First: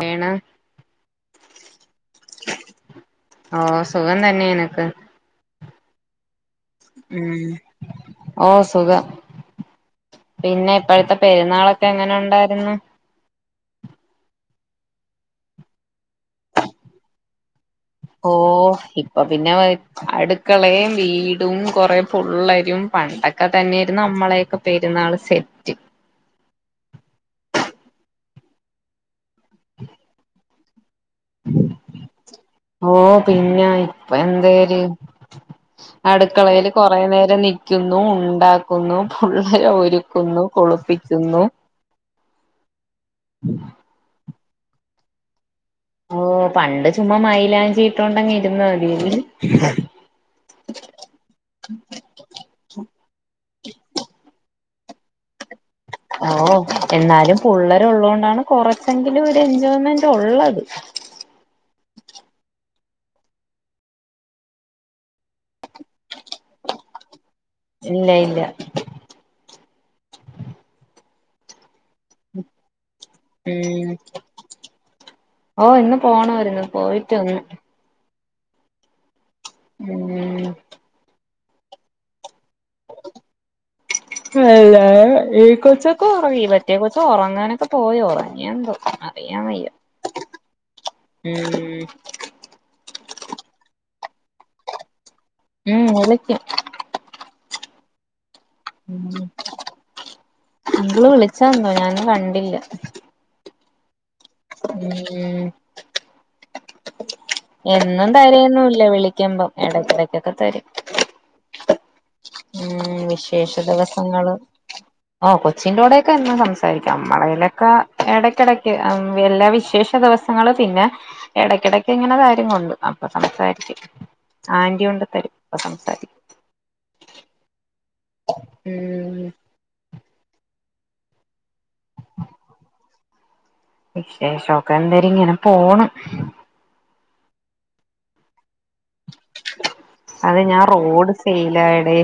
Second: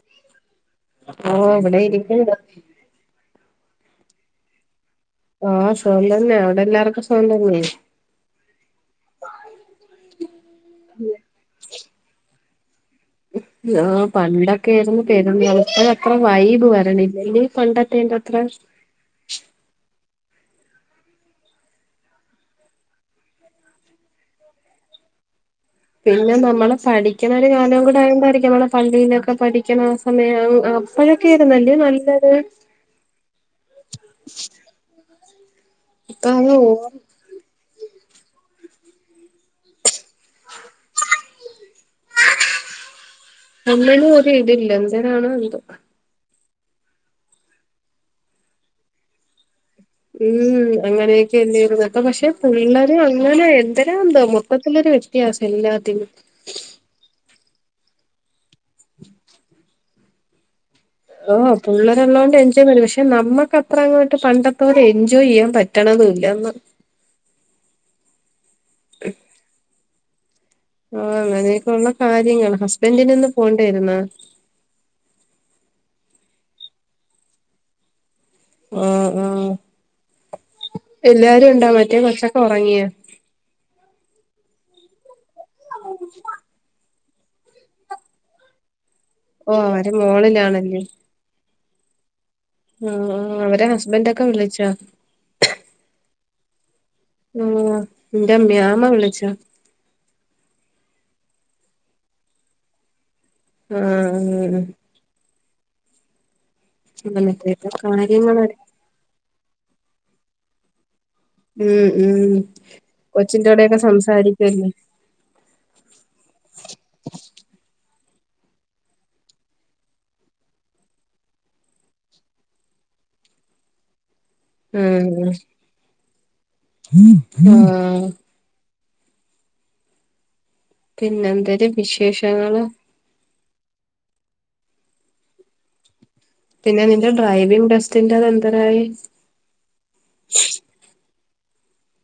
വേണ് അപ്പൊ ഇവടെ ഇരിപ്പ്ണ്ട് ഓഹ് സുഖം തന്നെ നിനക്ക് ഓഹ് സുഖം തന്നെ എല്ലാർക്കും സുഖം ഉം തന്നെ ഓഹ് സുഖം പിന്നെ ഇപ്പഴത്തെ പെരുന്നാളൊക്കെ എങ്ങനെ ഉണ്ടാരുന്നു ആഹ് പണ്ടൊക്കെയായിരുന്നു പെരുന്നാള് ഇപ്പൊ അത്ര വൈബ് വരണില്ലല്ലേ പണ്ട ഓഹ് ഇപ്പൊ പിന്നെ വൈ അടുക്കളേം വീടും കൊറെ പുള്ളെരും പണ്ടൊക്കെ തന്നെയായിരുന്നു നമ്മളെയൊക്കെ പെരുന്നാൾ സെ പിന്നെ നമ്മളെ പഠിക്ക്ണൊരു കാലവും കൂടെ ആയോണ്ടായിരിക്കും നമ്മളെ പള്ളിയിലൊക്കെ പഠിക്ക്‌ണ സമയം അപ്പഴൊക്കെ ആയിരുന്നല്ലേ നല്ലത് ഓഹ് പിന്നെ ഇപ്പൊ എന്തെര് ഇപ്പ അത് അടുക്കളേല് ഓ കൊറെ നേരം നിക്കുന്നു ഉണ്ടാക്കുന്നു പുള്ളേരെ ഒരു രുക്കുന്നു കുളിപ്പിക്കുന്നു ഒന്നിനും ഒരിതില്ല എന്തരാണോ എന്തോ ഓഹ് പണ്ട് ചുമ്മാ മൈലാഞ്ചീട്ടോണ്ടങ്ങി ഇരുന്ന മതിയേര്ന്ന് ഉം അങ്ങനെയൊക്കെല്ലേര്ന്നാ ഇപ്പ പക്ഷെ പുള്ളര് അങ്ങനെ എന്തരാന്തോ മൊത്തത്തിലൊരു വെത്യാ ത്യാസം എല്ലാത്തിനും ഓഹ് എന്നാലും പുള്ളൊരുള്ളോണ്ടാണ് കൊറച്ചെങ്കിലും ഒരു എൻജോയ്മെന്റ് ഒള്ളത് ഓഹ് പുള്ളേരെള്ളോണ്ട് എൻജോയ് വരും പക്ഷെ നമ്മക്കത്രങ്ങോട്ട് പണ്ടത്തോലെ എൻജോയ് ചെയ്യാൻ പറ്റ് പറ്റണതൂല്ല ഒന്നും ഇല്ല ഇല്ല ആഹ് അങ്ങനെക്കൊള്ള കാര്യങ്ങൾ ഹസ്ബന്റിന് ഇന്ന് പോണ്ടേരുന്ന ഓഹ് ഇന്ന് പോണോര്ന്നു പോയിട്ട് വന്ന് ഒഹ് ഓഹ് ഉം എല്ലാരുംണ്ടാ മറ്റേ കൊച്ചൊക്കെ ഒറങ്ങിയാ എല്ല ഈഹ് കൊച്ചൊക്കെ ഒറങ്ങി മറ്റേ കൊച്ച് ഒറങ്ങാനൊക്കെ പോയി ഉറങ്ങിയെന്തോ ഓഹ് അവര് മോളിലാണല്ലേ ഉം ആഹ് അവരെ ഹസ്ബന്റ് ഒക്കെ വിളിച്ചൊ ഉം ഓലൊക്ക ഉം ഇന്റെ ഉമ്മ്യ നിങ്ങള് വിളിച്ചാന്നോ ഞാനും കണ്ടില്ല ആഹ് അങ്ങനെ ഉം അങ്ങനത്തെയൊക്കെ എന്നും കാര്യങ്ങള് തരെന്നും ഇല്ല വിളിക്കുമ്പം ഇടക്കിടക്കൊക്കെ തരും ഉം ഉം ഉം വിശേഷ കൊച്ചിന്റോടെയൊക്കെ ദിവസങ്ങള് സംസാരിക്കുവല്ലേ ആഹ് കൊച്ചിന്റോടെക്കെ എന്നും സംസാരിക്കും നമ്മളെലൊക്കെ ഇടക്കിടക്ക് എല്ലാ വിശേഷ ദിവസ ങ്ങള്പിന്നെ ഇടക്കിടക്ക് ഇങ്ങനെ തരും കൊണ്ട് അപ്പൊ സംസാരിക്കും ഉം തരും ഉം ആഹ് ഉം പിന്നെന്തര് വിശേഷങ്ങള്? വിശേഷോക്കെ എന്തര്, ഇങ്ങനെ പോണ്. പിന്നെ നിന്റെ ഡ്രൈവിംഗ് ടെസ്റ്റിന്റെതെന്തരായി? അത് ഞാൻ റോഡ് ഫെയിലായടെ.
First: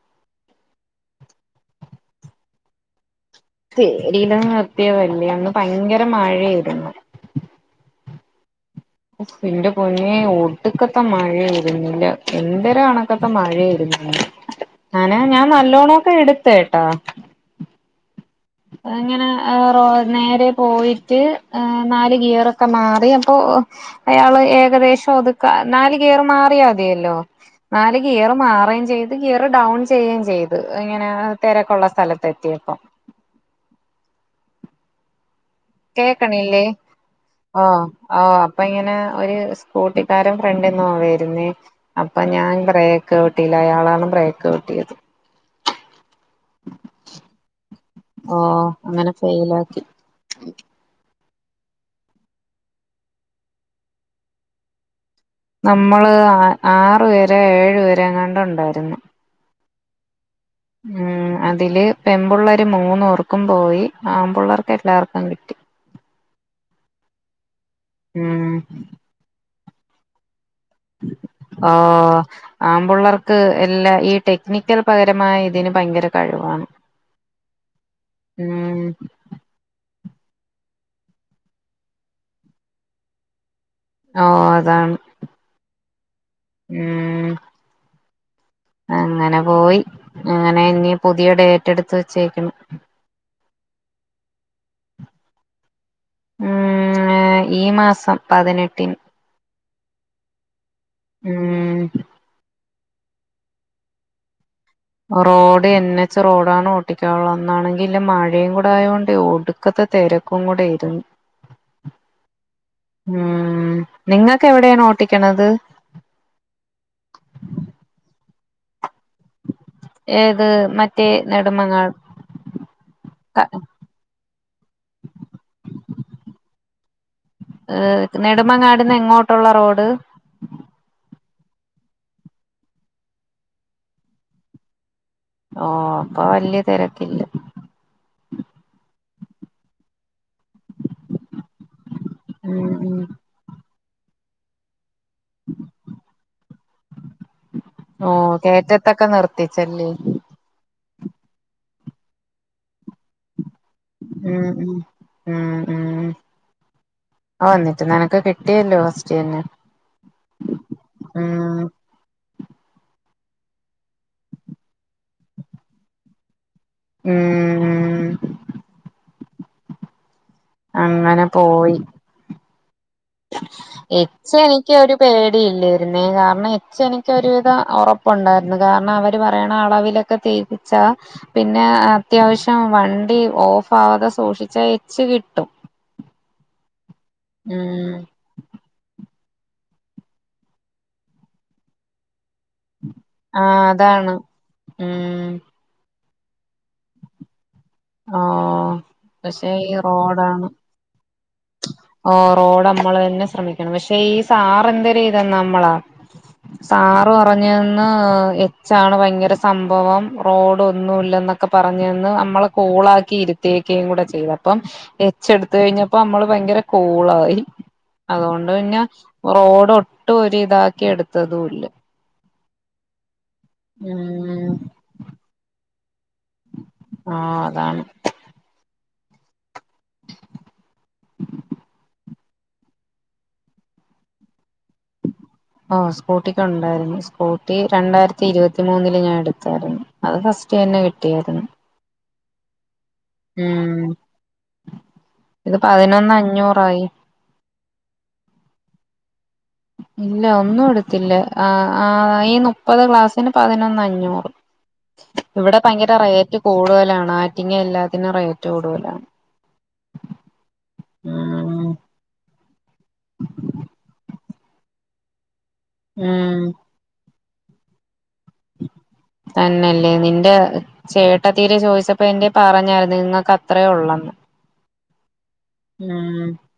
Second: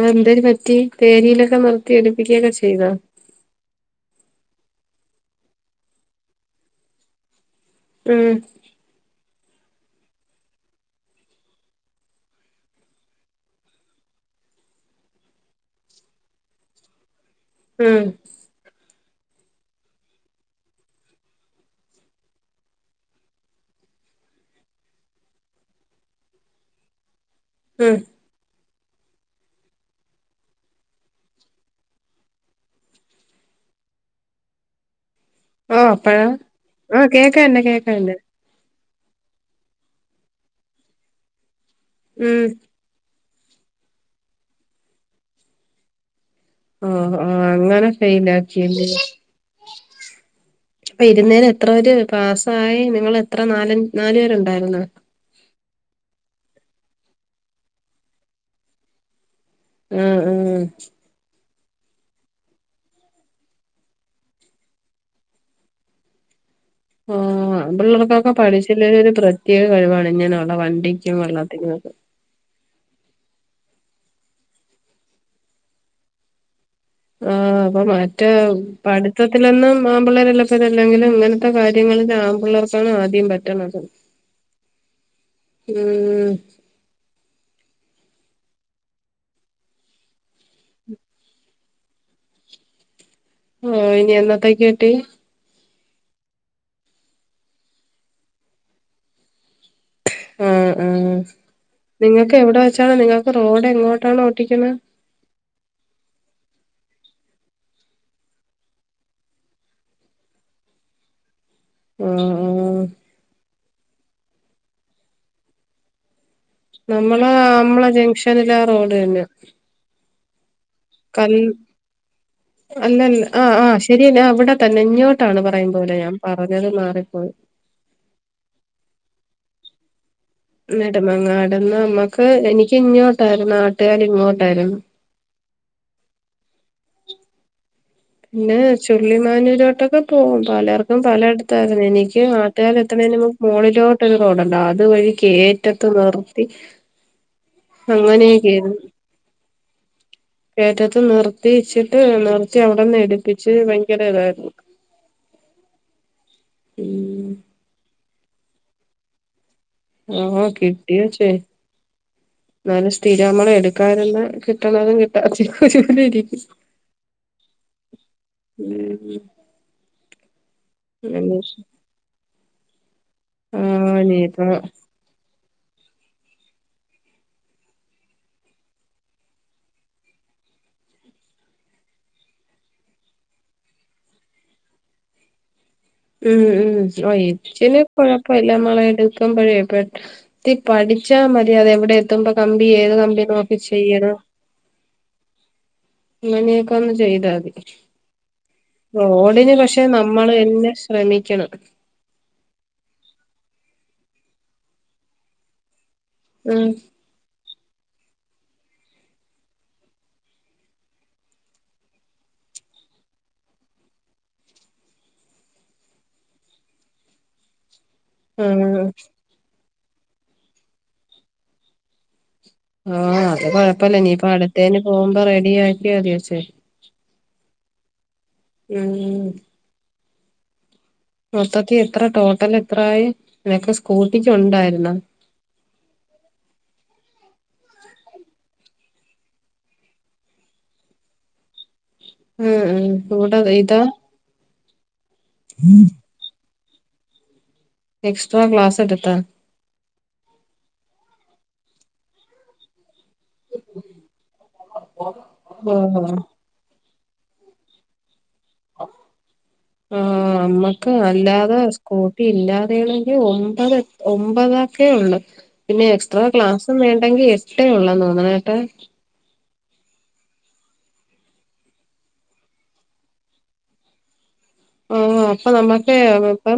ആത് എന്തര് പറ്റി, പേരിയിലൊക്കെ നിർത്തി എടുപ്പിക്കേക്ക ചെയ്താ? പേരിയില് നിർത്തിയതല്ലേ, അന്ന് ഭയങ്കര മഴയായിര്ന്ന്. ഉം എന്റെ പൊന്നേ ഒടുക്കത്തെ മഴ ആരുന്നില്ലെ, എന്തര് കണക്കത്തെ മഴ ആയിരുന്നില്ലെ ഞാന് ഞാൻ നല്ലോണോക്കെ എടുത്ത് കേട്ടാ. ഉം അങ്ങനേ റോ നേരേ പോയിട്ട് നാല് ഗിയറൊക്കെ മാറി അപ്പോ, അയാള് ഏകദേശം ഒതുക്കാ, നാല് ഗിയറ് മാറിയാ മതിയല്ലോ ഉം നാല് ഗിയറ് മാറേം ചെയ് ത് ഗിയർ ഡൗൺ ചെയ്യേം ചെയ്ത്, ഇങ്ങനെ തെരക്കൊള്ള സ്ഥലത്തെത്തിയപ്പം. ഓ അപ്പഴാ കേക്കണില്ലേ. ആ കേക്കാണ്ട് ആഹ് കേക്കാണ്ട് ആഹ് അപ്പ ഇങ്ങനെ ഒരു സ്കൂട്ടിക്കാരൻ ഫ്രണ്ടിന്നാ വരുന്നേ, അപ്പ ഉം ഞാൻ ബ്രേ ക്ക് ചവിട്ടിയില്ല. അയാളാണ് ബ്രേക്ക് ചവിട്ടിയത്. ഉം ഉം അങ്ങനെ ഓഹ് ഫൈലാക്കിയല്ലെ അങ്ങനെ ഫെയിൽ ആക്കി അപ്പൊ ഇരുന്നേല് എത്ര പേര് പാസായി? നിങ്ങള് എത്ര നാല് നാല് പേരുണ്ടായിരുന്നാ? നമ്മള് ആറുപേരാ ഏഴുപേരാ എങ്ങാണ്ട് ഒണ്ടായിരുന്ന്. ഉം ഉം ഉം അതില് പെമ്പിള്ളേര് മൂന്ന് പേർക്കും പോയി. ആമ്പിള്ളേർക്ക് എല്ലാർക്കും കിട്ടി. ആഹ് ആമ്പിള്ളേർക്കൊക്കെ ഉം പഠിച്ചില്ലേലും ഒരു പ്രത്യേക കഴിവാണ് ഇങ്ങനൊള്ള വ ആഹ് ആമ്പുള്ളാർക്ക് എല്ലാ ഈ ടെക്നിക്കൽ പകരമായ ഇതിന് ഭയങ്കര കഴിവാണ്. ആഹ് അപ്പൊ മാറ്റേ ഉം പട് ത്തത്തിലൊന്നും ആമ്പിള്ളേര് എല്ലപ്പോര അല്ലെങ്കിലും ഇങ്ങനത്തെ കാര്യങ്ങളിൽ ആമ്പിള്ളേർക്കാണ് ആദ്യം പറ്റണത്. ഓഹ് അതാണ്. ഉം ഉം അങ്ങനെ പോയി. അങ്ങനെ ഇനി പുതിയ ഡേറ്റ് എടുത്ത് വെച്ചേക്കണ്. ഓഹ് ഇനി എന്നത്തേക്ക് കിട്ടി? ആഹ് ഈ മാസം പതിനെട്ടിന്. ആഹ് ആഹ് ഉം നിങ്ങക്ക് എവിടെ വെച്ചാണ്? നിങ്ങക്ക് റോഡ് എങ്ങോട്ടാണ് ഓട്ടിക്കണെ? റോഡ് എൻ എച്ച് റോഡാണ്, ഓട്ടിക്കാനുള്ളന്നാണെങ്കി ഇല്ലേ മഴയും കൂടെ ആയ കൊണ്ടെ ഒടു ക്കത്തെ തെരക്കും കൂടെ ആയിരുന്നു. ഉം ഉം ഉം നിങ്ങക്ക് എവിടെയാണ് ഓട്ടിക്കണത്? നമ്മളേ നമ്മളെ ജംഗ്ഷനിലെ ആ റോഡ് തന്നെ ഏത് മറ്റേ നെടുമങ്ങാ ഉ [unintelligible] അല്ലല്ല ആഹ് ആഹ് ശരിയാ ഞാൻ അവിടെത്തന്നെ ഇങ്ങോട്ടാണ് പറയും പോലെ ഞാൻ പറഞ്ഞത് മാറിപ്പോയി. ഏഹ് നെടുമങ്ങാടന്ന് എങ്ങോട്ടുള്ള റോഡ്? നെടുമങ്ങാടന്ന് നമ്മക്ക് എനിക്ക് ഇങ്ങോട്ടായിരുന്നു. ആറ്റുകാൽ ഇങ്ങോട്ടായിരുന്നു. ഓ അപ്പൊ വല്യ തെരക്കില്ല. പിന്നെ ചുള്ളിമാനൂരോട്ടൊക്കെ പോകും. പലർക്കും പലയിടത്തായിരുന്നു. എനി ക്ക് ഉം ആറ്റുകാൽ ഉം എത്തണതിനു മുമ്പ് മോളിലോട്ട് ഒരു റോഡുണ്ട്. അത് വഴി കേറ്റത്ത് നിർത്തി, അങ്ങനേക്കെയായിരുന്നു. ച്ചല്ലേ കേറ്റത്ത് നിർത്തി വച്ചിട്ട് നിർത്തി അവിടെന്ന് എടുപ്പിച്ച് ഉം ഇതായിരുന്നു ഉം ആഹ് ആഹ് ഉം ഓ എന്നിട്ട് നിനക്ക് കിട്ടിയല്ലോ ഫസ്റ്റ് തന്നെ. ആഹ് കിട്ടി കൊച്ചേ. ഉം എന്നാലും സ്ഥിരം നമ്മള് എടുക്കാന് ഒന്ന് കിട്ടുന്നതും കിട്ടാ. [unintelligible] ഉം ഉം അങ്ങനെ പോയി. ആഹ് എച്ച് ഇനിയിപ്പം എനിക്ക് ഒരു. പേടിയില്ലായിരുന്നേ, കാരണം എച്ച് എനിക്ക് ഒരുവിധം ഉറപ്പുണ്ടായിരുന്നു, കാരണം അവർ പറയണ അളവില്. ഒക്കെ തേപ്പിച്ചാൽ. പിന്നെ അത്യാവശ്യം വണ്ടി ഓഫ് ആവാതെ സൂക്ഷിച്ചാൽ എച്ച് കിട്ടും. ഉം ഉം ഓ എച്ചിന് ഉം കൊഴ പ്പമില്ല നമ്മള് എടുക്കുമ്പോഴേ പെ ഇത് പഠിച്ചാൽ മതി അത് എവിടെ. എത്തുമ്പോ കമ്പി ഏത് കമ്പി നോക്കി ആഹ് അതാണ് ചെയ്യണം. ഉം അങ്ങനെയൊക്കെ ഒന്ന് ചെയ്താൽ മതി. ഓഹ് റോഡിന് ഈ പക്ഷെ നമ്മള് റോഡാണ് തന്നെ ശ്രമിക്കണം. ഓ റോഡ് നമ്മള് തന്നെ ശ്രമിക്കണം, പക്ഷെ ഈ സാറ് എന്തര് ചെയ്തെന്നോ നമ്മളാ. ഉം സാർ സാർ പറഞ്ഞു എന്ന് എച്ച് ആണ് ഭയങ്കര സംഭവം റോഡ് ഒന്നുല്ലാന്ന് എന്നൊക്കെ പറഞ്ഞു എന്ന് നമ്മള്. കൂൾ ആക്കി ഇരുത്തിയേക്കും കൂടെ ചെയ്തപ്പോൾ അപ്പം എച്ച് എടുത്ത് കഴിഞ്ഞപ്പോ നമ്മള് ഭയങ്കര. കൂളായി അതുകൊണ്ട് പിന്നെ. ആഹ് റോഡ് ഒട്ടും ഒരു ഇതാക്കി എടുത്തതും ഇല്ല. ആഹ് അത് കൊഴപ്പില്ല ഇനി ഉം അടുത്തേന് പോകുമ്പോ റെഡിയാക്കി മതി എച്ച്. ആഹ് അതാണ്. ഉം മൊത്തത്തിൽ എത്ര ടോട്ടൽ എത്രായി ഇതൊക്കെ സ്കൂട്ടിക്ക് ഉണ്ടായിരുന്നു. ഓ സ്കൂട്ടിക്ക് ഉണ്ടായിരുന്നു, സ്കൂട്ടി രണ്ടായിരത്തി ഇരുപത്തി മൂന്നില് ഞാൻ എടുത്തായിരുന്നു. അത് ഫസ്റ്റ് തന്നെ കിട്ടിയായിരുന്നു. ഉം ഉം ഇപ്പോ ഇവിടെ ഇതാ. ഉം ഇത് പതിനൊന്ന് അഞ്ഞൂറായി. എക്സ്ട്രാ ക്ലാസ് എടുത്തോ? ഇല്ല ഒന്നും എടുത്തില്ല ആഹ് ആഹ് ഈ മു മുപ്പത് ക്ലാസിന് പതിനൊന്ന് അഞ്ഞൂറ്, ഇവിടെ ഭയങ്കര ഓഹോ റേറ്റ്. കൂടുതലാണ് ആറ്റിങ്ങ എല്ലാത്തിനും റേറ്റ്. കൂടുതലാണ് ഉം നമുക്ക്‌ അല്ലാതെ. ഉം കൂട്ടി ഇല്ലാതെയാണെങ്കിൽ ഒമ്പത് ഒമ്പത് ഒക്കെയുള്ള പിന്നെ എക്സ്ട്രാ ഉം ക്ലാസും. ഇതും വേണ്ടെങ്കിൽ എട്ടേ ഉള്ളന്ന് തോന്നുന്ന കേട്ടോ. തന്നെയല്ലേ നിന്റെ. ചേട്ടത്തിടെ ചോദിച്ചപ്പോ എന്തേ പറഞ്ഞായിരുന്നു നിങ്ങൾക്ക് അത്രയുള്ളന്ന്. ഉം അപ്പ നമുക്കെ അവർക്ക്.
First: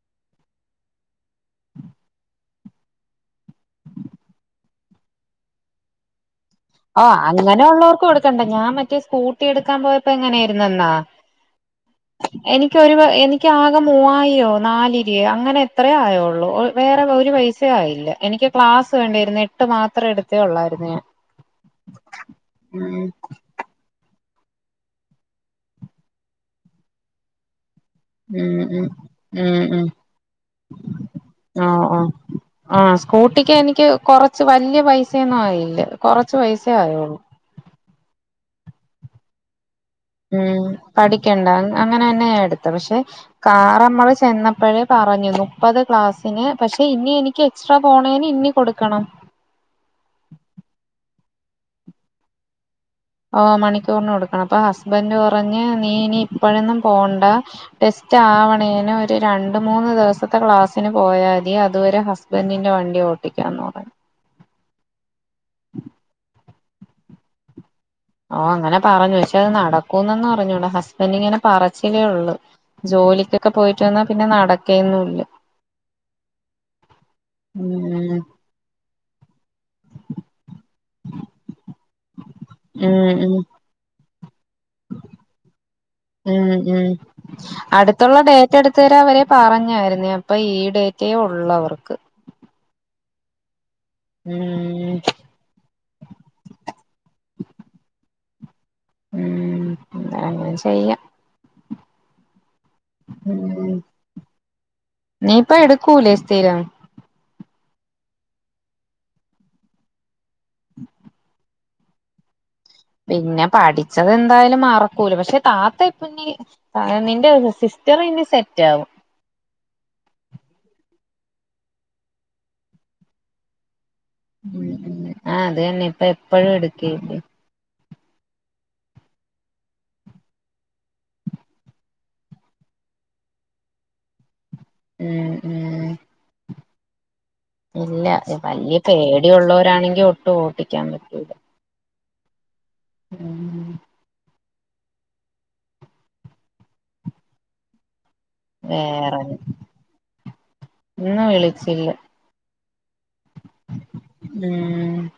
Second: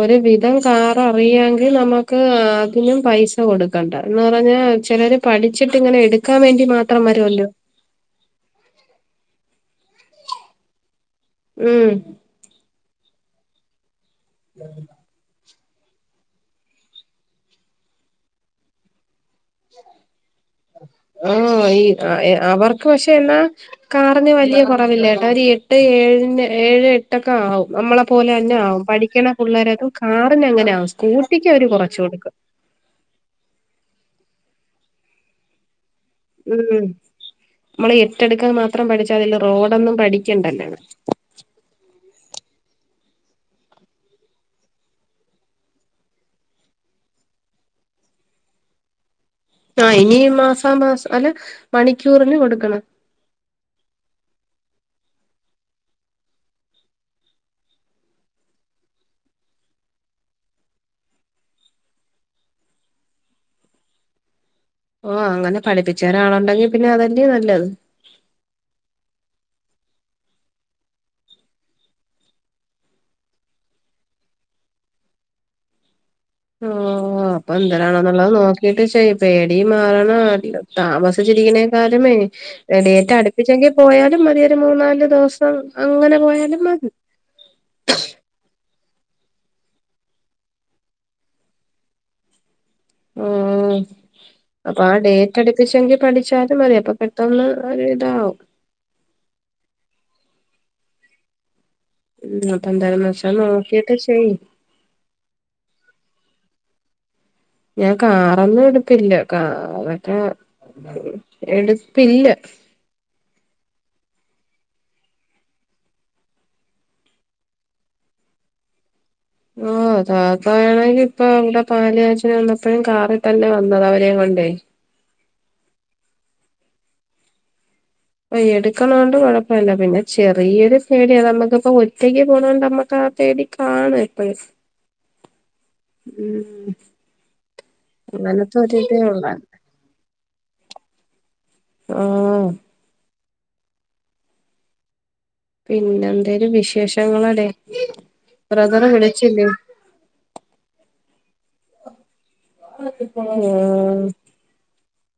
ഒരുവിധം കാറ് അറിയെങ്കിൽ നമുക്ക് ആഹ് അതിനും പൈസ കൊടു ക്കേണ്ട എന്നുപറഞ്ഞാൽ ചിലര് പഠിച്ചിട്ട് ഇങ്ങനെ എടുക്കാനുവേണ്ടി മാത്രം. ഓ വരുവല്ലോ അങ്ങനെയുള്ളവർക്ക് കെടുക്കേണ്ട, ഞാൻ മറ്റേ സ്കൂട്ടി എടുക്കാൻ പോയപ്പോൾ എങ്ങനെ ആയിരുന്നെന്നു. ഉം. എനിക്കൊരു പ എനിക്ക് ആകെ മുവായിരേ നാല്. [unintelligible] അങ്ങനെ എത്രയോ ആയുള്ള, വേറെ ഒരു പൈസ ആയില്ല എനിക്ക് ക്ലാസ് വേണ്ടായിരുന്നു എട്ട്. എട്ട് മാത്രം എടുത്തെ ഉള്ളായിരുന്നു ഞാൻ. ഉം ഈ ആഹ് അവർക്ക് ഉം പക്ഷെ എന്നാ. കാറിന് വെല്യ കുറവില്ലൃട്ടോ, ഒരു എട്ട് ഏഴിന് ഏഴ് എട്ട് ഒക്കെ ആവും നമ്മളെ. പോലെ തന്നെ ഉം ആവും, ഉം പഠിക്കണ് ഉം ഉം പിള്ളേരൊക്കെ കാറിന് അങ്ങനെ ആവും സ്കൂട്ടിക്ക് അവര് ആഹ് ആഹ് കുറച്ചോളൂ. ആഹ് സ്കൂട്ടിക്ക് എനിക്ക് കൊറച്ച് വലൃ പൈസയൊന്നും ആയില്ല കെറച്ച് പൈസെ ഉം ആയൊള്ളൂ. നമ്മള് എട്ടെടുക്കാൻ മാത്രം പഠിച്ചാ മതിയല്ലോ റോഡൊന്നും പഠി ഉം പഠിക്കണ്ട അങ്ങനെ തന്നെ ഞാ എടുത്തെ പക്ഷെ. കാറ് നമ്മള് ചെന്നപ്പഴേ പറഞ്ഞു മുപ്പത് ക്ലാസ്സിന് പക്ഷെ ഇനി എനിക്ക്. എക്സ്ട്രാ പോണേന് ഇന്നി കൊടുക്കെണം. ആഹ് ഇനീ മാസാ, മാസം അല്ല മണിക്കൂറിന് കൊടുക്കണം. ആഹ് മണിക്കൂറിന് കൊടുക്കണം അപ്പൊ ഹസ്ബന്റ് പറഞ്ഞ് നീ ഇനി ഇപ്പഴൊന്നും പോവണ്ടാ. ടെസ്റ്റ് ആവണേന് ഒരു രണ്ട് മൂന്ന് ദിവസത്തെ ക്ലാസ്സിന് പോയാ മതി അത് വരെ ഹസ് ബന്റിൻ്റെ വണ്ടി ഓട്ടിക്കാന്ന് പറഞ്ഞ്. ഓഹ് അങ്ങനെ പഠിപ്പിച്ചെരാനാളുണ്ടെങ്കിൽ പിന്നെ അതല്ലേ നല്ലത്. ഓഹ് അങ്ങനെ പറഞ്ഞു പക്ഷെ അത് നടക്കൂന്നെന്ന് അറിഞ്ഞൂട ഹസ്ബൻ്റ് ഇങ്ങനെ പറച്ചിലെ ഉള്ളു. ജോലിക്കൊക്കെ പോയിട്ട് വന്നാ പിന്നെ നടക്കെയെന്നുല്ല. ഓഹ് ഉം അപ്പെന്തിരാണന്നുള്ളത് നോക്കീട്ട് ചെയ്. പേടി മാറണം താമസിച്ചിരിക്കണെക്കാലുമേ ഉം ഉം ഡേറ്റടുപ്പിച്ചെങ്കി പോയാലും മതി ഒരു മൂന്നാല് ദൂസം അങ്ങനെ ഉം പോയാലും മതി. ഡേറ്റെടുത്തെരാ വരെ പറഞ്ഞായിരുന്നെ അപ്പൊ ഈ ഡേറ്റെ ഉള്ളൂ അവർക്ക്. ഉം അപ്പൊ ഉം ആഹ് ഡേ പഠിപ്പിച്ചെങ്കി പഠിച്ചാലും മതി അപ്പൊ പെട്ടെന്ന് ഒര്താവും. ഉം അങ്ങനെ ചെയ്യാം. അപ്പന്തായാലും മഷെ ഉം നേക്കീട്ട് ചെയ്യ്. നീ ഇപ്പ എടുക്കൂലെ സ്ഥിരം. ഞാൻ കാറൊന്നും എടുപ്പില്ല കാറൊക്കെ എടുപ്പില്ല. പിന്നെ പഠിച്ചെതെന്തായാലും മറക്കൂലാ പക്ഷെ താത്ത എപ്പം നീ. നിന്റെ സിസ്റ്ററിനി സെറ്റാവും. ഓഹ് താത്താണെങ്കി ഇപ്പേ എൻ്റെ പാല് കാച്ചലിന് വന്നപ്പഴും കാറീ തന്നെ വന്നത് അവരെയും കൊണ്ട്. ആഹ് അതെന്നെ ഇപ്പ എപ്പഴും എടുക്ക് യേക്കും. എടുക്കണോണ്ട് കുഴപ്പല്ല പിന്നെ ചെറിയൊരു പേടി അത് നമ്മക്കിപ്പം ഒറ്റെക്ക് പോണോണ്ട് നമ്മക്കാ പേടി. കാണും ഈ പൈസ്. ഉം ഉം. ഉം ഉം. ഇല്ല അങ്ങനത്തെ വലൃ ഒരിതേ ഉള്ളൂ പേടിയുള്ള വരാണെങ്കിൽ ഒട്ടും ഓട്ടിക്കാൻ പറ്റൂല. ആഹ്. ഉം [unintelligible] പിന്നെ എന്തെലും വിശേഷങ്ങളടെ. ബ്രദറ് വേറെന്നാ വിളിച്ചില്ലേ ഇന്ന് വിളിച്ചില്ല. [unintelligible] ഉം.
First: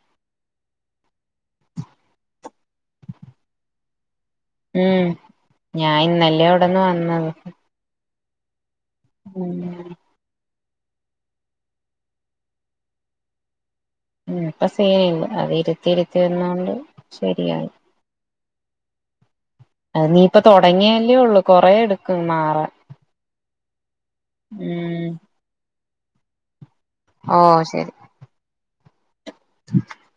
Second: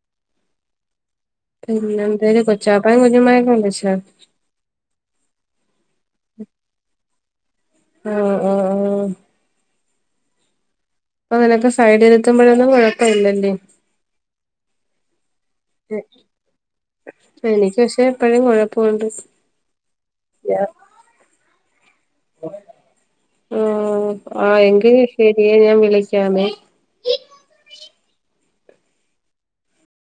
പിന്നെന്തേര് കൊച്ചാപ്പേ കുഞ്ഞുമ്മയും ഒക്കെ വിളിച്ചോ? ഉം ഞാൻ ഇന്ന് അല്ലെ അവിടന്ന് വന്നത്. ഉം ഉം. ഉം ന. ഇപ്പ നിനക്ക് സൈഡിൽ എത്തുമ്പോഴൊന്നും കുഴപ്പം ഇല്ല അല്ലേ. ഉം ഇപ്പ സീനില്ല അത് ഇരുത്തിയിരുത്തി വരുന്നോണ്ട് ശരിയായി. എപ്പോഴും കുഴപ്പമുണ്ട് സ്. നീ ഇപ്പ തുടങ്ങിയല്ലേ ഉള്ളൂ കൊറെ എടുക്കും മാറാൻ. ആഹ് ആഹ് എങ്കിൽ ഉം ശെരിയേ ഞാൻ വിളിക്കാമേ. ഓഹ് ശരി. ഹു ച്